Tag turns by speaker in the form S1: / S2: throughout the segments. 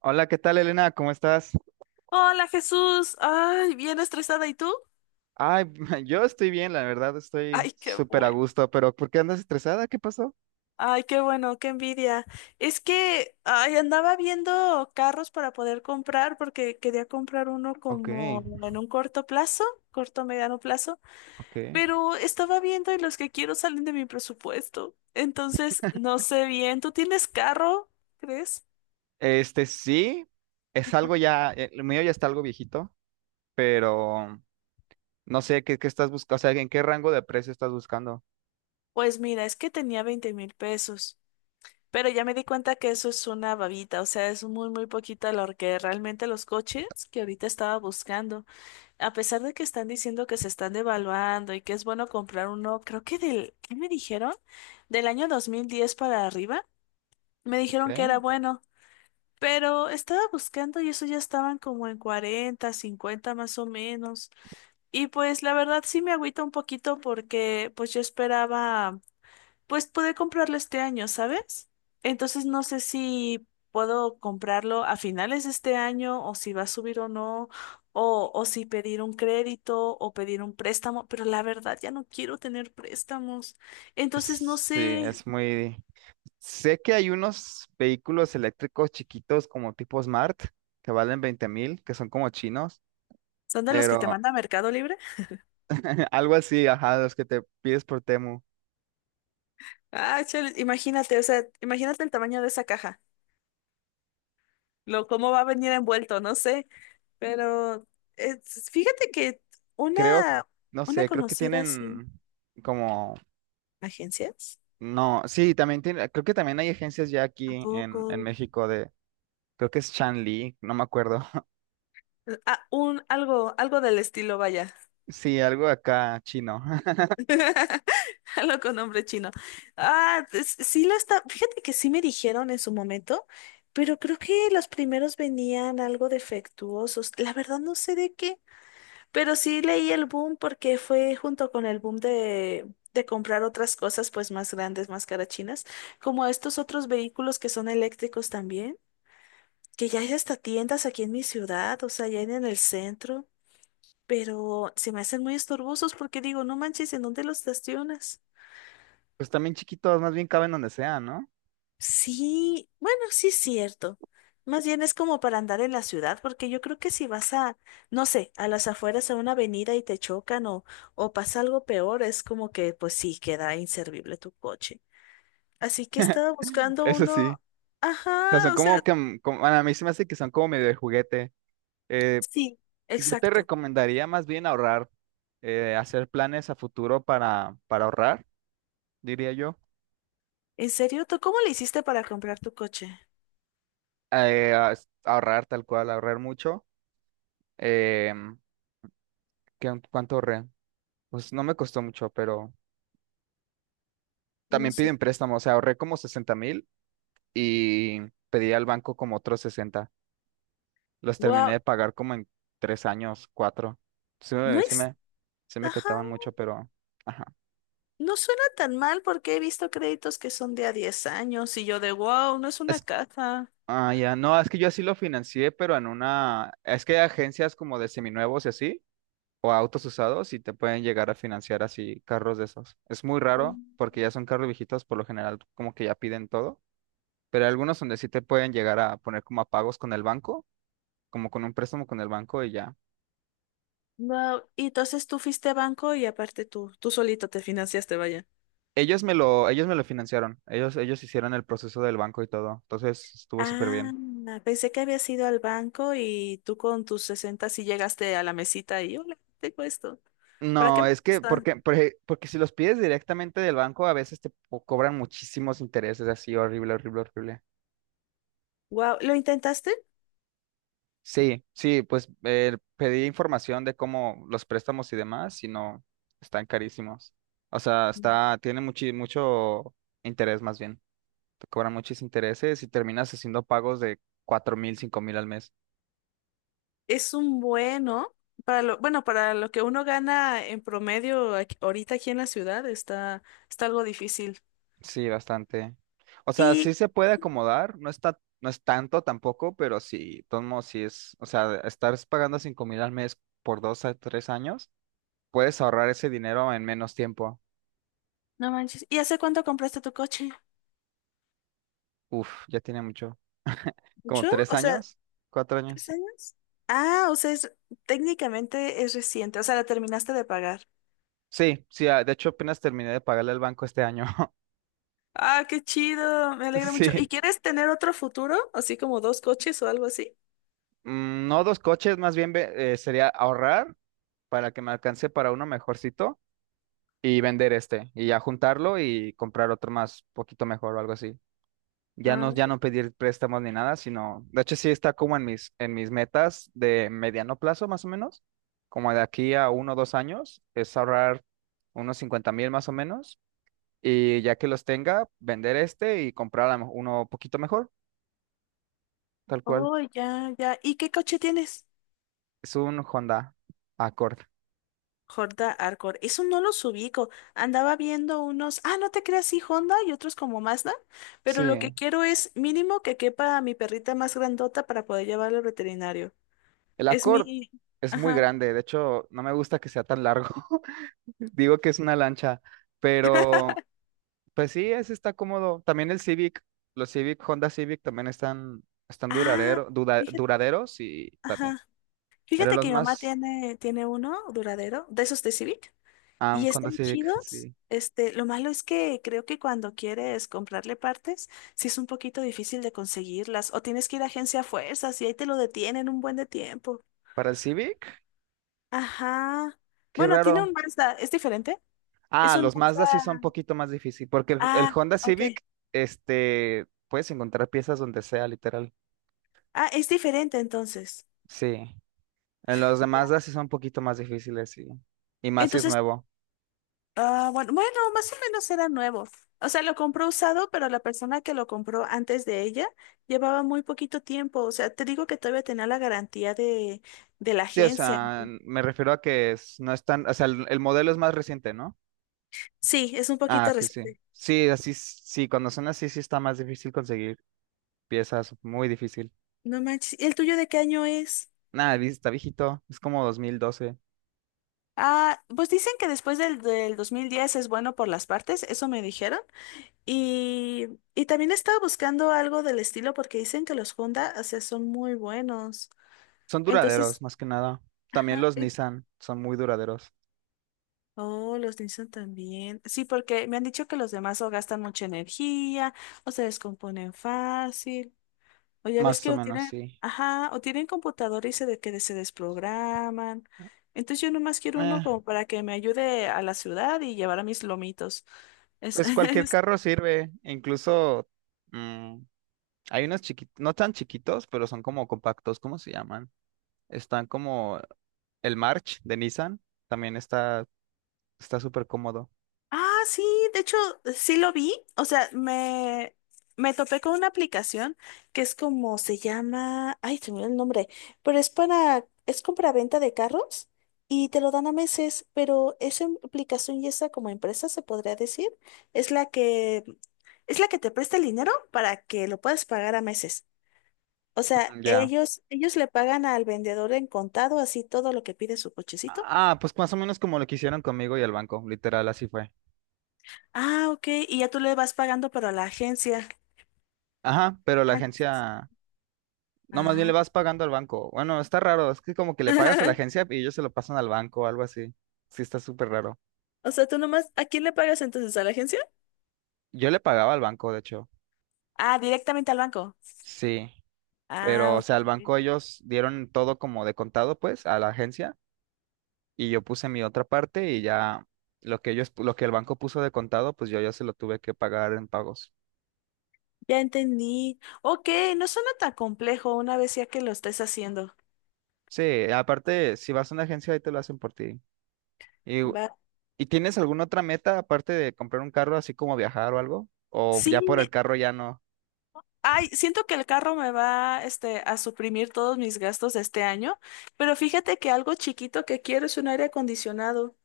S1: Hola, ¿qué tal, Elena? ¿Cómo estás?
S2: Hola Jesús, ay, bien estresada, ¿y tú?
S1: Ay, yo estoy bien, la verdad, estoy
S2: Ay, qué
S1: súper a
S2: bueno,
S1: gusto, pero ¿por qué andas estresada? ¿Qué pasó?
S2: ay, qué bueno, qué envidia. Es que, ay, andaba viendo carros para poder comprar porque quería comprar uno
S1: Ok,
S2: como en un corto plazo, corto mediano plazo,
S1: ok.
S2: pero estaba viendo y los que quiero salen de mi presupuesto. Entonces, no sé bien, ¿tú tienes carro, crees?
S1: Este sí, es algo ya, lo mío ya está algo viejito, pero no sé qué estás buscando, o sea, ¿en qué rango de precio estás buscando?
S2: Pues mira, es que tenía 20,000 pesos. Pero ya me di cuenta que eso es una babita, o sea, es muy, muy poquita lo que realmente los coches que ahorita estaba buscando, a pesar de que están diciendo que se están devaluando y que es bueno comprar uno, creo que del, ¿qué me dijeron? Del año 2010 para arriba, me
S1: Ok.
S2: dijeron que era bueno, pero estaba buscando y eso ya estaban como en 40, 50 más o menos. Y pues la verdad sí me agüita un poquito porque pues yo esperaba pues pude comprarlo este año, ¿sabes? Entonces no sé si puedo comprarlo a finales de este año o si va a subir o no, o si pedir un crédito o pedir un préstamo, pero la verdad ya no quiero tener préstamos. Entonces no
S1: Sí,
S2: sé,
S1: es muy... Sé que hay unos vehículos eléctricos chiquitos como tipo Smart que valen 20,000, que son como chinos,
S2: ¿son de los que te
S1: pero
S2: manda Mercado Libre?
S1: algo así, ajá, los que te pides por Temu.
S2: Ah, chale, imagínate, o sea, imagínate el tamaño de esa caja, lo cómo va a venir envuelto, no sé, pero fíjate que
S1: Creo,
S2: una,
S1: no
S2: una
S1: sé, creo que
S2: conocida sin
S1: tienen como,
S2: agencias.
S1: no, sí, también tiene, creo que también hay agencias ya
S2: ¿A
S1: aquí
S2: poco?
S1: en México de, creo que es Shanli, no me acuerdo.
S2: Ah, un, algo, algo del estilo, vaya.
S1: Sí, algo acá chino.
S2: Algo con nombre chino. Ah, pues, sí lo está. Fíjate que sí me dijeron en su momento, pero creo que los primeros venían algo defectuosos. La verdad no sé de qué, pero sí leí el boom porque fue junto con el boom de comprar otras cosas, pues más grandes, más carachinas, como estos otros vehículos que son eléctricos también, que ya hay hasta tiendas aquí en mi ciudad, o sea, ya en el centro. Pero se me hacen muy estorbosos porque digo, no manches, ¿en dónde los estacionas?
S1: Pues también chiquitos, más bien caben donde sea, ¿no?
S2: Sí, bueno, sí es cierto. Más bien es como para andar en la ciudad, porque yo creo que si vas a, no sé, a las afueras a una avenida y te chocan o pasa algo peor, es como que pues sí queda inservible tu coche. Así que estaba buscando
S1: Eso
S2: uno.
S1: sí. O sea, son
S2: Ajá, o sea,
S1: como que, como- bueno, a mí se me hace que son como medio de juguete. Eh,
S2: sí,
S1: yo te
S2: exacto.
S1: recomendaría más bien ahorrar, hacer planes a futuro para ahorrar, diría yo.
S2: ¿En serio? ¿Tú cómo le hiciste para comprar tu coche?
S1: Eh, a- ahorrar tal cual, ahorrar mucho. Em, ¿Qué- ¿Cuánto ahorré? Pues no me costó mucho, pero
S2: No
S1: también
S2: sé.
S1: piden préstamos. O sea, ahorré como 60,000 y pedí al banco como otros 60. Los terminé
S2: Wow,
S1: de pagar como en 3 años, cuatro. Sí
S2: no
S1: me, sí
S2: es.
S1: me, sí me
S2: Ajá.
S1: costaban mucho, pero... Ajá.
S2: No suena tan mal porque he visto créditos que son de a 10 años y yo de wow, no es una
S1: Es,
S2: casa.
S1: ah, ya. No, es que yo así lo financié, pero en una... Es que hay agencias como de seminuevos y así, o autos usados, y te pueden llegar a financiar así carros de esos. Es muy raro
S2: Mm.
S1: porque ya son carros viejitos, por lo general como que ya piden todo, pero hay algunos donde sí te pueden llegar a poner como a pagos con el banco, como con un préstamo con el banco y ya.
S2: Wow. Y entonces tú fuiste a banco y aparte tú, tú solito te financiaste, vaya.
S1: Ellos me lo financiaron, ellos hicieron el proceso del banco y todo, entonces estuvo súper
S2: Ah,
S1: bien.
S2: pensé que habías ido al banco y tú con tus 60 sí llegaste a la mesita y hola, tengo esto. ¿Para qué
S1: No,
S2: me
S1: es que
S2: gusta?
S1: porque si los pides directamente del banco, a veces te po- cobran muchísimos intereses así, horrible, horrible, horrible.
S2: Wow, ¿lo intentaste?
S1: Sí, sí, pues pedí información de cómo los préstamos y demás, y no, están carísimos. O sea, está, tiene mucho interés más bien. Te cobran muchos intereses y terminas haciendo pagos de 4,000, 5,000 al mes.
S2: Es un bueno, para lo que uno gana en promedio aquí, ahorita aquí en la ciudad está, está algo difícil.
S1: Sí, bastante. O sea,
S2: Y
S1: sí se puede acomodar, no está, no es tanto tampoco, pero sí, de todos modos sí es, o sea, estar pagando 5,000 al mes por dos a 3 años, puedes ahorrar ese dinero en menos tiempo.
S2: no manches. ¿Y hace cuánto compraste tu coche?
S1: Uf, ya tiene mucho. ¿Como
S2: ¿Mucho?
S1: tres
S2: O sea,
S1: años? ¿Cuatro
S2: ¿tres
S1: años?
S2: años? Ah, o sea, es, técnicamente es reciente, o sea, la terminaste de pagar.
S1: Sí, sí, ah, de hecho apenas terminé de pagarle al banco este año.
S2: Ah, qué chido, me alegra mucho. ¿Y
S1: Sí.
S2: quieres tener otro futuro? Así como dos coches o algo así.
S1: No dos coches, más bien ve- sería ahorrar para que me alcance para uno mejorcito y vender este y ya juntarlo y comprar otro más poquito mejor o algo así. Ya
S2: Ah,
S1: no, ya no pedir préstamos ni nada, sino, de hecho sí está como en mis metas de mediano plazo más o menos, como de aquí a uno o 2 años, es ahorrar unos 50,000 más o menos y ya que los tenga, vender este y comprar a lo mejor uno poquito mejor, tal cual.
S2: oh, ya, ya. ¿Y qué coche tienes?
S1: Es un Honda Accord.
S2: Honda Accord. Eso no los ubico. Andaba viendo unos, ah, no te creas, sí, Honda y otros como Mazda, pero lo que
S1: Sí,
S2: quiero es mínimo que quepa a mi perrita más grandota para poder llevarla al veterinario.
S1: el
S2: Es
S1: Accord
S2: mi,
S1: es muy
S2: ajá,
S1: grande, de hecho no me gusta que sea tan largo. Digo que es una lancha, pero pues sí, ese está cómodo. También el Civic, los Civic, Honda Civic también están, están
S2: ah,
S1: duradero, dura-
S2: fíjate,
S1: duraderos y también.
S2: ajá.
S1: Eran
S2: Fíjate
S1: los
S2: que mi mamá
S1: más,
S2: tiene uno duradero, de esos de Civic,
S1: ah, un
S2: y
S1: Honda
S2: están
S1: Civic,
S2: chidos.
S1: sí.
S2: Este, lo malo es que creo que cuando quieres comprarle partes, sí es un poquito difícil de conseguirlas, o tienes que ir a agencia a fuerzas y ahí te lo detienen un buen de tiempo.
S1: Para el Civic,
S2: Ajá.
S1: qué
S2: Bueno, tiene
S1: raro.
S2: un Mazda, ¿es diferente? Es
S1: Ah,
S2: un
S1: los Mazda sí son un
S2: Mazda.
S1: poquito más difícil, porque el
S2: Ah,
S1: Honda
S2: ok.
S1: Civic, este, puedes encontrar piezas donde sea, literal.
S2: Ah, es diferente entonces.
S1: Sí. En los de
S2: Ya.
S1: Mazda sí son un poquito más difíciles, sí. Y más si es
S2: Entonces,
S1: nuevo.
S2: ah, bueno, bueno, más o menos era nuevo. O sea, lo compró usado, pero la persona que lo compró antes de ella llevaba muy poquito tiempo. O sea, te digo que todavía tenía la garantía de la
S1: Sí, o
S2: agencia.
S1: sea, me refiero a que es- no es tan, o sea, el modelo es más reciente, ¿no?
S2: Sí, es un poquito
S1: Ah, que sí.
S2: reciente.
S1: Sí, así, s- sí, cuando son así, sí está más difícil conseguir piezas, muy difícil.
S2: No manches. ¿Y el tuyo de qué año es?
S1: Nada, vi- está viejito, es como 2012.
S2: Ah, pues dicen que después del 2010 es bueno por las partes, eso me dijeron. Y, y también estaba buscando algo del estilo porque dicen que los Honda, o sea, son muy buenos.
S1: Son duraderos,
S2: Entonces,
S1: más que nada. También
S2: ajá,
S1: los Nissan son muy duraderos,
S2: oh, los Nissan también. Sí, porque me han dicho que los demás o gastan mucha energía o se descomponen fácil. O ya ves
S1: más o
S2: que o
S1: menos,
S2: tienen,
S1: sí.
S2: ajá, o tienen computador y que se desprograman. Entonces yo nomás quiero
S1: Eh,
S2: uno como para que me ayude a la ciudad y llevar a mis lomitos. Es,
S1: pues cualquier carro sirve, e incluso mm, hay unos chiquitos, no tan chiquitos, pero son como compactos, ¿cómo se llaman? Están como el March de Nissan, también está. Está súper cómodo.
S2: ah, sí, de hecho, sí lo vi. O sea, me topé con una aplicación que es como se llama. Ay, se me olvidó el nombre. Pero es para. Es compra-venta de carros y te lo dan a meses. Pero esa aplicación y esa como empresa, se podría decir, es la que. Es la que te presta el dinero para que lo puedas pagar a meses. O sea,
S1: Mm, ya.
S2: ellos le pagan al vendedor en contado, así todo lo que pide su cochecito.
S1: Ah, pues más o menos como lo que hicieron conmigo y el banco, literal, así fue.
S2: Ah, ok. Y ya tú le vas pagando, pero a la agencia.
S1: Ajá, pero la
S2: Ah,
S1: agencia, no, más bien le
S2: ah.
S1: vas pagando al banco. Bueno, está raro, es que como que le pagas a la agencia y ellos se lo pasan al banco o algo así. Sí, está súper raro.
S2: O sea, tú nomás, ¿a quién le pagas entonces? ¿A la agencia?
S1: Yo le pagaba al banco, de hecho.
S2: Ah, directamente al banco.
S1: Sí, pero
S2: Ah,
S1: o
S2: ok.
S1: sea, al
S2: Sí.
S1: banco ellos dieron todo como de contado, pues, a la agencia y yo puse mi otra parte y ya lo que ellos, lo que el banco puso de contado, pues yo ya se lo tuve que pagar en pagos.
S2: Ya entendí. Ok, no suena tan complejo una vez ya que lo estés haciendo.
S1: Sí, aparte, si vas a una agencia ahí te lo hacen por ti. ¿Y,
S2: Va.
S1: ¿y tienes alguna otra meta aparte de comprar un carro, así como viajar o algo? ¿O
S2: Sí,
S1: ya por el carro ya no?
S2: ay, siento que el carro me va, este, a suprimir todos mis gastos de este año, pero fíjate que algo chiquito que quiero es un aire acondicionado.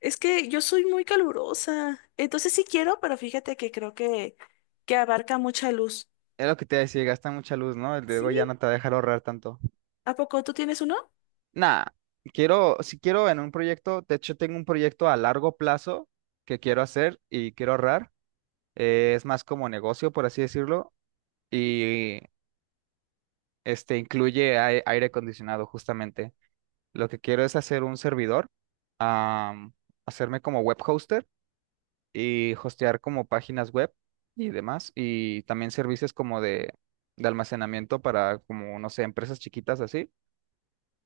S2: Es que yo soy muy calurosa, entonces sí quiero, pero fíjate que creo que abarca mucha luz.
S1: Es lo que te iba a decir, gasta mucha luz, ¿no? El
S2: Sí,
S1: Diego ya no te va a dejar ahorrar tanto.
S2: ¿a poco tú tienes uno?
S1: Nah, quiero, si quiero en un proyecto, de hecho tengo un proyecto a largo plazo que quiero hacer y quiero ahorrar. Es más como negocio, por así decirlo, y este incluye ai- aire acondicionado, justamente. Lo que quiero es hacer un servidor, am, hacerme como web hoster y hostear como páginas web y demás, y también servicios como de almacenamiento para como, no sé, empresas chiquitas así.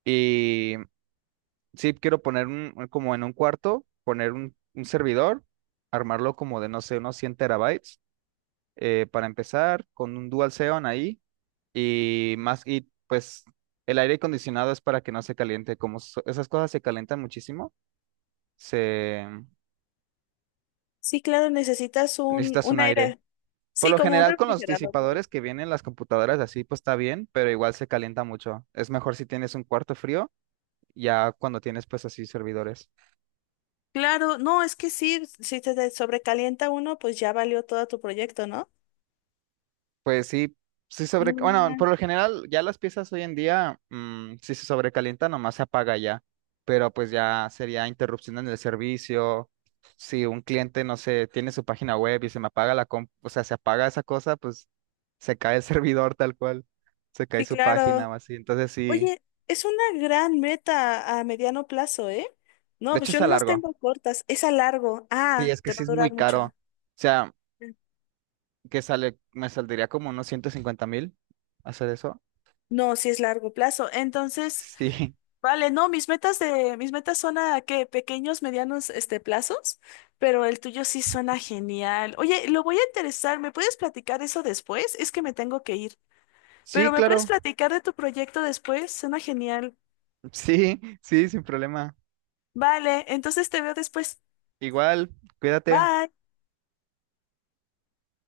S1: Y sí, quiero poner como en un cuarto, poner un servidor, armarlo como de, no sé, unos 100 terabytes para empezar, con un dual Xeon ahí, y más, y pues el aire acondicionado es para que no se caliente, como so- esas cosas se calientan muchísimo, se...
S2: Sí, claro, necesitas
S1: Necesitas
S2: un
S1: un aire.
S2: aire,
S1: Por
S2: sí,
S1: lo
S2: como un
S1: general con los
S2: refrigerador, vaya.
S1: disipadores que vienen las computadoras así, pues está bien, pero igual se calienta mucho. Es mejor si tienes un cuarto frío, ya cuando tienes pues así servidores.
S2: Claro, no, es que sí, si sobrecalienta uno, pues ya valió todo tu proyecto, ¿no?
S1: Pues sí, sí
S2: No,
S1: sobre... Bueno,
S2: man.
S1: por lo general ya las piezas hoy en día, si se sobrecalienta, nomás se apaga ya, pero pues ya sería interrupción en el servicio. Si un cliente, no sé, tiene su página web y se me apaga la comp, o sea, se apaga esa cosa, pues se cae el servidor tal cual, se cae
S2: Sí,
S1: su página
S2: claro.
S1: o así. Entonces sí,
S2: Oye, es una gran meta a mediano plazo, ¿eh? No,
S1: de
S2: pues
S1: hecho
S2: yo
S1: está
S2: nomás
S1: largo.
S2: tengo cortas, es a largo.
S1: Sí,
S2: Ah,
S1: es que
S2: te va
S1: sí
S2: a
S1: es muy
S2: durar
S1: caro.
S2: mucho.
S1: O sea, que sale, me saldría como unos 150,000 hacer eso.
S2: No, sí es largo plazo. Entonces,
S1: Sí,
S2: vale, no, mis metas de, mis metas son a qué, pequeños, medianos, este, plazos, pero el tuyo sí suena genial. Oye, lo voy a interesar, ¿me puedes platicar eso después? Es que me tengo que ir,
S1: sí,
S2: pero ¿me puedes
S1: claro.
S2: platicar de tu proyecto después? Suena genial.
S1: Sí, sí, sin problema.
S2: Vale, entonces te veo después.
S1: Igual, cuídate.
S2: Bye.